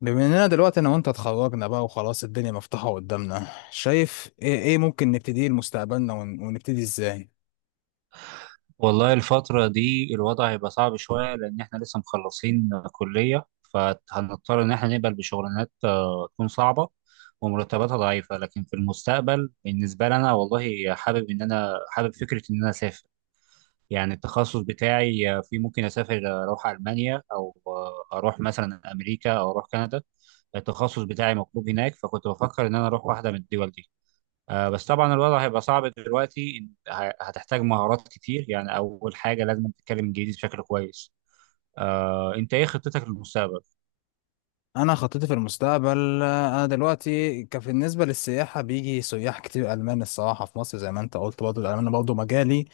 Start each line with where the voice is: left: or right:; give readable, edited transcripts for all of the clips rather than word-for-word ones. left: بما اننا دلوقتي انا وانت اتخرجنا بقى وخلاص، الدنيا مفتوحة قدامنا. شايف ايه، ايه ممكن نبتديه لمستقبلنا ونبتدي ازاي؟
right: والله الفترة دي الوضع هيبقى صعب شوية لأن إحنا لسه مخلصين كلية، فهنضطر إن إحنا نقبل بشغلانات تكون صعبة ومرتباتها ضعيفة. لكن في المستقبل بالنسبة لنا، والله حابب إن أنا حابب فكرة إن أنا أسافر. يعني التخصص بتاعي فيه ممكن أسافر، أروح ألمانيا، أو أروح مثلا أمريكا، أو أروح كندا. التخصص بتاعي مطلوب هناك، فكنت بفكر إن أنا أروح واحدة من الدول دي. بس طبعا الوضع هيبقى صعب دلوقتي، هتحتاج مهارات كتير. يعني اول حاجه لازم تتكلم انجليزي بشكل كويس. انت ايه خطتك للمستقبل؟
left: انا خطتي في المستقبل. انا دلوقتي كان بالنسبة للسياحة بيجي سياح كتير المان. الصراحة في مصر زي ما انت قلت برضه الالمان برضه مجالي.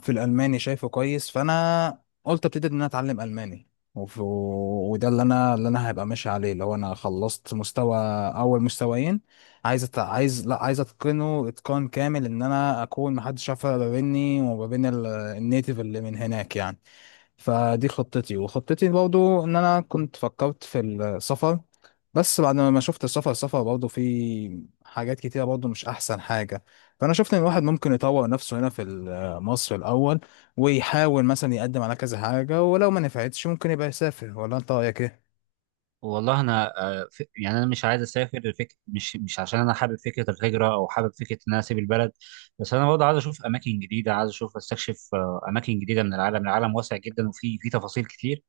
left: في الالماني شايفه كويس، فانا قلت ابتدي ان انا اتعلم الماني. وده اللي انا هبقى ماشي عليه. لو انا خلصت مستوى اول مستويين، عايز أت... عايز لا عايز اتقنه اتقان كامل، ان انا اكون محدش يعرف ما بيني وما بين النيتيف اللي من هناك يعني. فدي خطتي، وخطتي برضو ان انا كنت فكرت في السفر. بس بعد ما شفت السفر، برضو في حاجات كتيرة برضو مش احسن حاجة. فانا شفت ان الواحد ممكن يطور نفسه هنا في مصر الاول، ويحاول مثلا يقدم على كذا حاجة، ولو ما نفعتش ممكن يبقى يسافر. ولا انت رايك ايه؟
right: والله انا، يعني انا مش عايز اسافر مش عشان انا حابب فكره الهجره، او حابب فكره ان انا اسيب البلد. بس انا برضه عايز اشوف اماكن جديده، عايز اشوف استكشف اماكن جديده من العالم. العالم واسع جدا، وفي تفاصيل كتير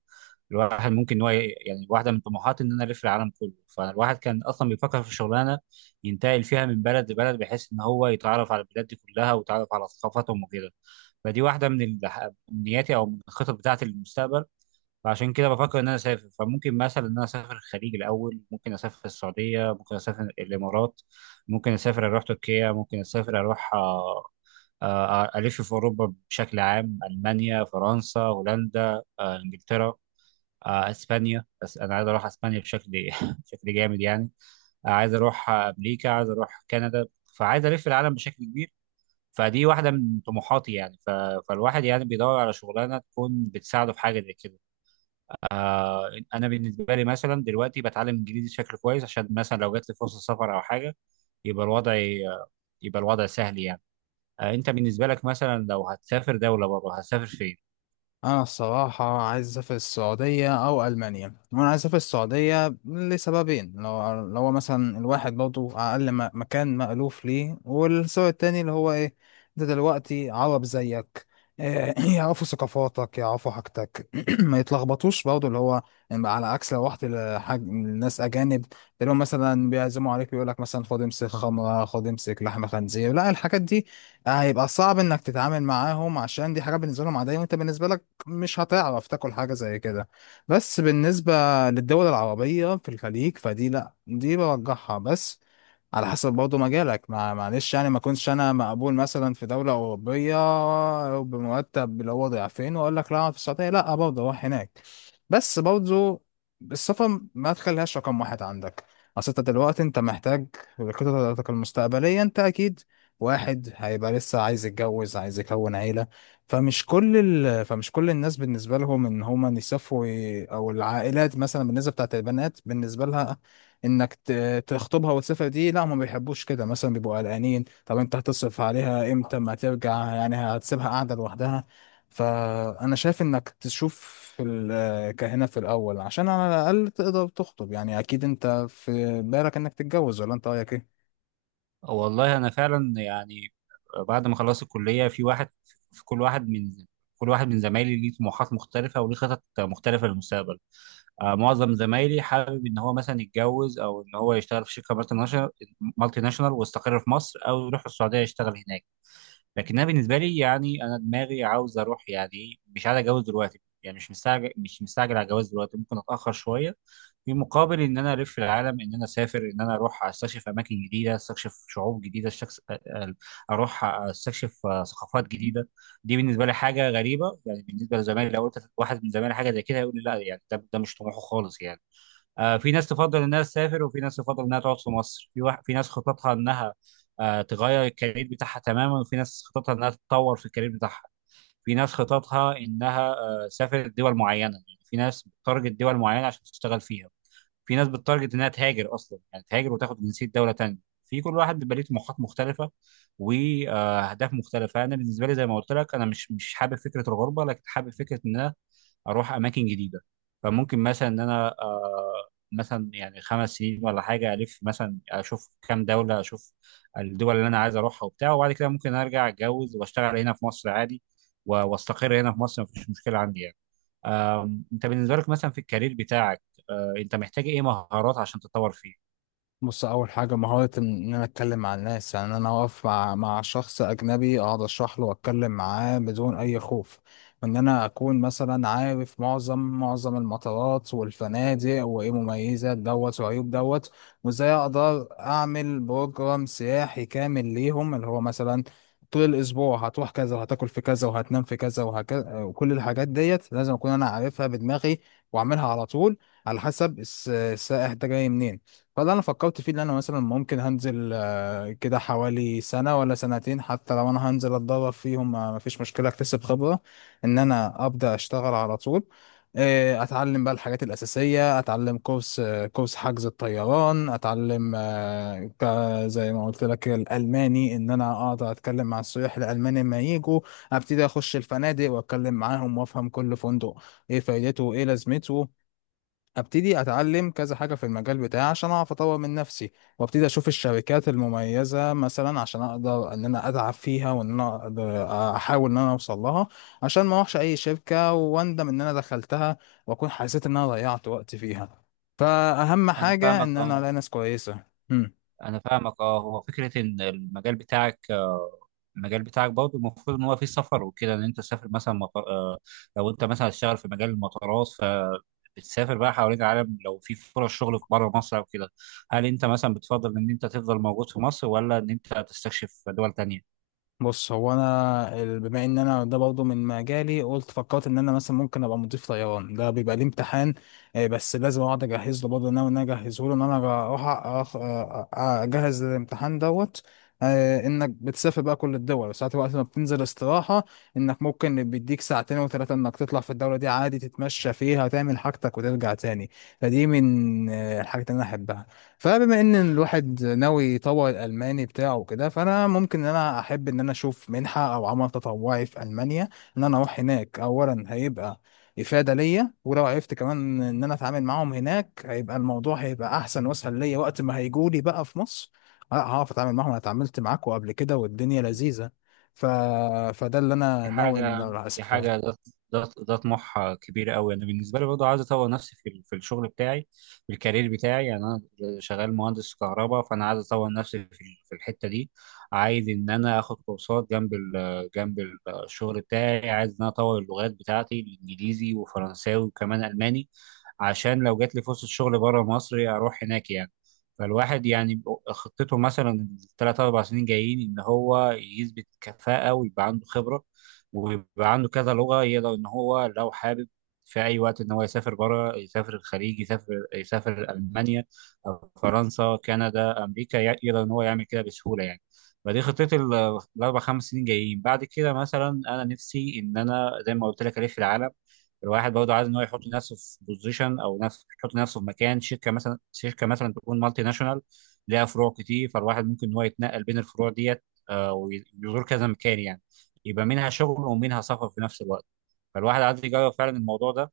right: الواحد ممكن إن هو يعني واحده من طموحاتي ان انا الف العالم كله. فالواحد كان اصلا بيفكر في شغلانه ينتقل فيها من بلد لبلد، بحيث ان هو يتعرف على البلاد دي كلها ويتعرف على ثقافاتهم وكده. فدي واحده من من نياتي او من الخطط بتاعتي للمستقبل. فعشان كده بفكر ان انا اسافر، فممكن مثلا ان انا اسافر الخليج الاول، ممكن اسافر السعوديه، ممكن اسافر الامارات، ممكن اسافر اروح تركيا، ممكن اسافر اروح الف في اوروبا بشكل عام، المانيا، فرنسا، هولندا، انجلترا، اسبانيا. بس انا عايز اروح اسبانيا بشكل بشكل جامد يعني. عايز اروح امريكا، عايز اروح كندا. فعايز الف العالم بشكل كبير. فدي واحده من طموحاتي يعني فالواحد يعني بيدور على شغلانه تكون بتساعده في حاجه زي كده. انا بالنسبه لي مثلا دلوقتي بتعلم انجليزي بشكل كويس، عشان مثلا لو جات لي فرصه سفر او حاجه يبقى الوضع يبقى الوضع سهل يعني. انت بالنسبه لك مثلا لو هتسافر دوله بره، هتسافر فين؟
left: انا الصراحه عايز اسافر السعوديه او المانيا. وانا عايز اسافر السعوديه لسببين: لو هو مثلا الواحد برضه اقل مكان مألوف ليه، والسبب التاني اللي هو ايه؟ انت دلوقتي عرب زيك. إيه، يعرفوا ثقافاتك، يعرفوا حاجتك. ما يتلخبطوش برضه اللي هو، يعني على عكس لو رحت لحاج ناس اجانب، تلاقيهم مثلا بيعزموا عليك، بيقول لك مثلا خد امسك خمره، خد امسك لحمه خنزير. لا، الحاجات دي هيبقى صعب انك تتعامل معاهم، عشان دي حاجه بالنسبه لهم عاديه وانت بالنسبه لك مش هتعرف تاكل حاجة زي كده. بس بالنسبة للدول العربية في الخليج فدي لا، دي برجحها. بس على حسب برضه مجالك، ما معلش يعني، ما كنتش انا مقبول مثلا في دولة أوروبية بمرتب اللي هو ضعفين، واقول لك لا أقعد في السعودية. لا، برضه اروح هناك. بس برضه السفر ما تخليهاش رقم واحد عندك. اصل انت دلوقتي انت محتاج خططك المستقبلية. انت اكيد واحد هيبقى لسه عايز يتجوز، عايز يكون عيلة. فمش كل فمش كل الناس بالنسبة لهم ان هما يسافروا، او العائلات مثلا بالنسبة بتاعت البنات، بالنسبة لها انك تخطبها وتسافر، دي لا ما بيحبوش كده مثلا، بيبقوا قلقانين. طب انت هتصرف عليها امتى؟ ما ترجع يعني هتسيبها قاعدة لوحدها. فانا شايف انك تشوف في كهنة في الاول عشان على الاقل تقدر تخطب. يعني اكيد انت في بالك انك تتجوز، ولا انت رايك ايه؟
right: والله انا فعلا يعني بعد ما خلصت الكليه، في واحد في كل واحد من زمايلي ليه طموحات مختلفه وليه خطط مختلفه للمستقبل. معظم زمايلي حابب ان هو مثلا يتجوز، او ان هو يشتغل في شركه مالتي ناشونال ويستقر في مصر، او يروح السعوديه يشتغل هناك. لكن انا بالنسبه لي يعني انا دماغي عاوز اروح. يعني مش عايز اتجوز دلوقتي يعني، مش مستعجل، مش مستعجل على الجواز دلوقتي، ممكن اتاخر شويه في مقابل ان انا الف العالم، ان انا اسافر، ان انا اروح استكشف اماكن جديده، استكشف شعوب جديده، استكشف ثقافات جديده. دي بالنسبه لي حاجه غريبه. يعني بالنسبه لزمايلي لو قلت واحد من زمايلي حاجه زي كده هيقول لي لا. يعني ده مش طموحه خالص يعني. في ناس تفضل انها تسافر، وفي ناس تفضل انها تقعد في مصر، في ناس خططها انها تغير الكارير بتاعها تماما، وفي ناس خططها انها تتطور في الكارير بتاعها، في ناس خططها انها تسافر دول معينه. يعني في ناس بتارجت دول معينه عشان تشتغل فيها، في ناس بتارجت انها تهاجر اصلا، يعني تهاجر وتاخد جنسيه دوله تانيه. في كل واحد بيبقى ليه طموحات مختلفه واهداف مختلفه. انا بالنسبه لي زي ما قلت لك، انا مش حابب فكره الغربه، لكن حابب فكره ان انا اروح اماكن جديده. فممكن مثلا ان انا مثلا يعني 5 سنين ولا حاجه الف، مثلا اشوف كام دوله، اشوف الدول اللي انا عايز اروحها وبتاع، وبعد كده ممكن ارجع اتجوز واشتغل هنا في مصر عادي، واستقر هنا في مصر، مفيش مشكله عندي يعني. انت بالنسبه لك مثلا في الكارير بتاعك، انت محتاج ايه مهارات عشان تتطور فيه؟
left: بص، اول حاجه مهاره ان انا اتكلم مع الناس، يعني إن انا اقف مع شخص اجنبي، اقعد اشرح له واتكلم معاه بدون اي خوف. وان انا اكون مثلا عارف معظم المطارات والفنادق، وايه مميزات دوت وعيوب دوت، وازاي اقدر اعمل بروجرام سياحي كامل ليهم، اللي هو مثلا طول الاسبوع هتروح كذا وهتاكل في كذا وهتنام في كذا وهكذا. وكل الحاجات ديت لازم اكون انا عارفها بدماغي، واعملها على طول على حسب السائح ده جاي منين. فاللي انا فكرت فيه ان انا مثلا ممكن هنزل كده حوالي سنه ولا سنتين، حتى لو انا هنزل اتدرب فيهم ما فيش مشكله، اكتسب خبره، ان انا ابدا اشتغل على طول. اتعلم بقى الحاجات الاساسيه، اتعلم كورس، كورس حجز الطيران، اتعلم زي ما قلت لك الالماني، ان انا اقدر اتكلم مع السياح الالمان لما يجوا. ابتدي اخش الفنادق واتكلم معاهم وافهم كل فندق ايه فايدته وايه لازمته. ابتدي اتعلم كذا حاجه في المجال بتاعي عشان اعرف اطور من نفسي، وابتدي اشوف الشركات المميزه مثلا عشان اقدر ان انا اتعب فيها، احاول ان انا اوصل لها، عشان ما اروحش اي شركه واندم ان انا دخلتها واكون حسيت ان انا ضيعت وقت فيها. فاهم
right: انا
left: حاجه
right: فاهمك
left: ان
right: اه.
left: انا الاقي ناس كويسه.
right: هو فكره ان المجال بتاعك، برضه المفروض ان هو فيه سفر وكده، ان انت تسافر مثلا مطار. لو انت مثلا هتشتغل في مجال المطارات، بتسافر بقى حوالين العالم. لو في فرص شغل في بره مصر او كده، هل انت مثلا بتفضل ان انت تفضل موجود في مصر، ولا ان انت تستكشف دول تانية؟
left: بص، هو انا بما ان انا ده برضه من مجالي، قلت فكرت ان انا مثلا ممكن ابقى مضيف طيران. ده بيبقى ليه امتحان بس لازم اقعد اجهز له. برضه ناوي ان انا اجهزه له، ان انا اروح أخ- اجهز الامتحان دوت. انك بتسافر بقى كل الدول، ساعات وقت ما بتنزل استراحة، انك ممكن بيديك ساعتين وثلاثة انك تطلع في الدولة دي عادي، تتمشى فيها تعمل حاجتك وترجع تاني. فدي من الحاجات اللي انا احبها. فبما ان الواحد ناوي يطور الالماني بتاعه وكده، فانا ممكن ان انا احب ان انا اشوف منحه او عمل تطوعي في المانيا، ان انا اروح هناك. اولا هيبقى افاده ليا، ولو عرفت كمان ان انا اتعامل معاهم هناك هيبقى الموضوع هيبقى احسن واسهل ليا وقت ما هيجولي بقى في مصر. لا، هعرف اتعامل معاهم، انا اتعاملت معاكم قبل كده والدنيا لذيذه. ف... فده اللي
right: دي
left: انا ناوي ان
right: حاجة
left: انا
right: دي
left: اسافر.
right: حاجة ده ده ده طموح كبير قوي. أنا بالنسبة لي برضه عايز أطور نفسي في في الشغل بتاعي، في الكارير بتاعي. يعني أنا شغال مهندس كهرباء، فأنا عايز أطور نفسي في في الحتة دي. عايز إن أنا آخد كورسات جنب الشغل بتاعي. عايز إن أنا أطور اللغات بتاعتي: الإنجليزي وفرنساوي وكمان ألماني، عشان لو جات لي فرصة شغل بره مصر أروح هناك يعني. فالواحد يعني خطته مثلا الثلاث أربع سنين جايين إن هو يثبت كفاءة، ويبقى عنده خبرة، ويبقى عنده كذا لغة، يقدر إن هو لو حابب في أي وقت إن هو يسافر بره، يسافر الخليج، يسافر ألمانيا أو فرنسا، كندا، أمريكا، يقدر إن هو يعمل كده بسهولة يعني. فدي خطتي الأربع خمس سنين جايين. بعد كده مثلا أنا نفسي إن أنا زي ما قلت لك ألف العالم. الواحد برضه عايز إن هو يحط نفسه في بوزيشن، أو نفس يحط نفسه في مكان شركة، مثلا تكون مالتي ناشونال ليها فروع كتير، فالواحد ممكن إن هو يتنقل بين الفروع ديت. ويزور كذا مكان يعني. يبقى منها شغل ومنها سفر في نفس الوقت. فالواحد عايز يجرب فعلا الموضوع ده.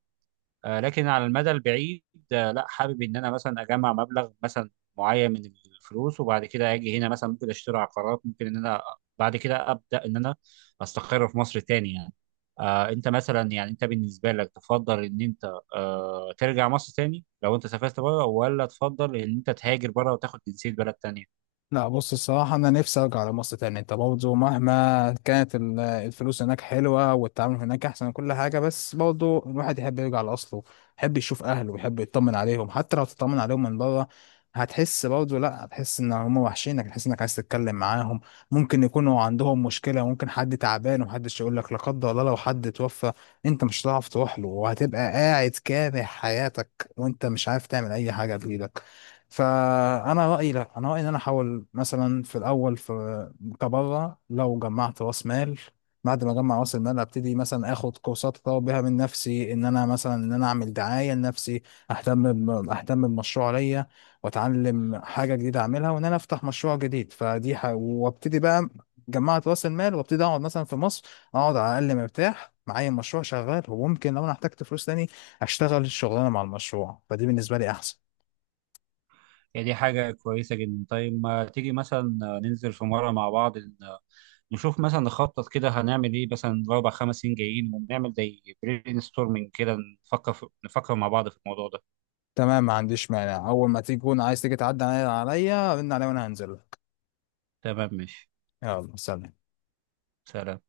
right: لكن على المدى البعيد، لا حابب ان انا مثلا اجمع مبلغ مثلا معين من الفلوس، وبعد كده اجي هنا مثلا ممكن اشتري عقارات، ممكن ان انا بعد كده ابدا ان انا استقر في مصر تاني يعني. انت مثلا يعني انت بالنسبه لك، تفضل ان انت ترجع مصر تاني لو انت سافرت بره، ولا تفضل ان انت تهاجر بره وتاخد جنسيه بلد تانية؟
left: لا، بص الصراحة أنا نفسي أرجع لمصر تاني. أنت برضه مهما كانت الفلوس هناك حلوة والتعامل هناك أحسن وكل حاجة، بس برضه الواحد يحب يرجع لأصله، يحب يشوف أهله ويحب يطمن عليهم. حتى لو تطمن عليهم من بره هتحس برضه، لأ هتحس إن هم وحشينك، هتحس إنك عايز تتكلم معاهم. ممكن يكونوا عندهم مشكلة، ممكن حد تعبان ومحدش يقول لك. لا قدر الله لو حد توفى أنت مش هتعرف تروح له، وهتبقى قاعد كاره حياتك وأنت مش عارف تعمل أي حاجة بإيدك. فانا رايي، لا انا رايي ان انا احاول مثلا في الاول في كبره لو جمعت راس مال، بعد ما اجمع راس المال ابتدي مثلا اخد كورسات اطور بيها من نفسي، ان انا مثلا ان انا اعمل دعايه لنفسي، اهتم اهتم بمشروع ليا، واتعلم حاجه جديده اعملها، وان انا افتح مشروع جديد. وابتدي بقى جمعت راس المال وابتدي اقعد مثلا في مصر، اقعد على الاقل مرتاح معايا مشروع شغال. وممكن لو انا احتجت فلوس تاني اشتغل الشغلانه مع المشروع. فدي بالنسبه لي احسن.
right: هي دي حاجه كويسه جدا. طيب ما تيجي مثلا ننزل في مره مع بعض، نشوف مثلا نخطط كده هنعمل ايه مثلا الاربع خمس سنين جايين، ونعمل زي برين ستورمنج كده. نفكر مع بعض في الموضوع ده.
left: تمام، ما عنديش مانع. اول ما تيجي تكون عايز تيجي تعدي عليا، رن عليا وانا هنزل لك.
right: تمام، ماشي،
left: يلا، سلام.
right: سلام.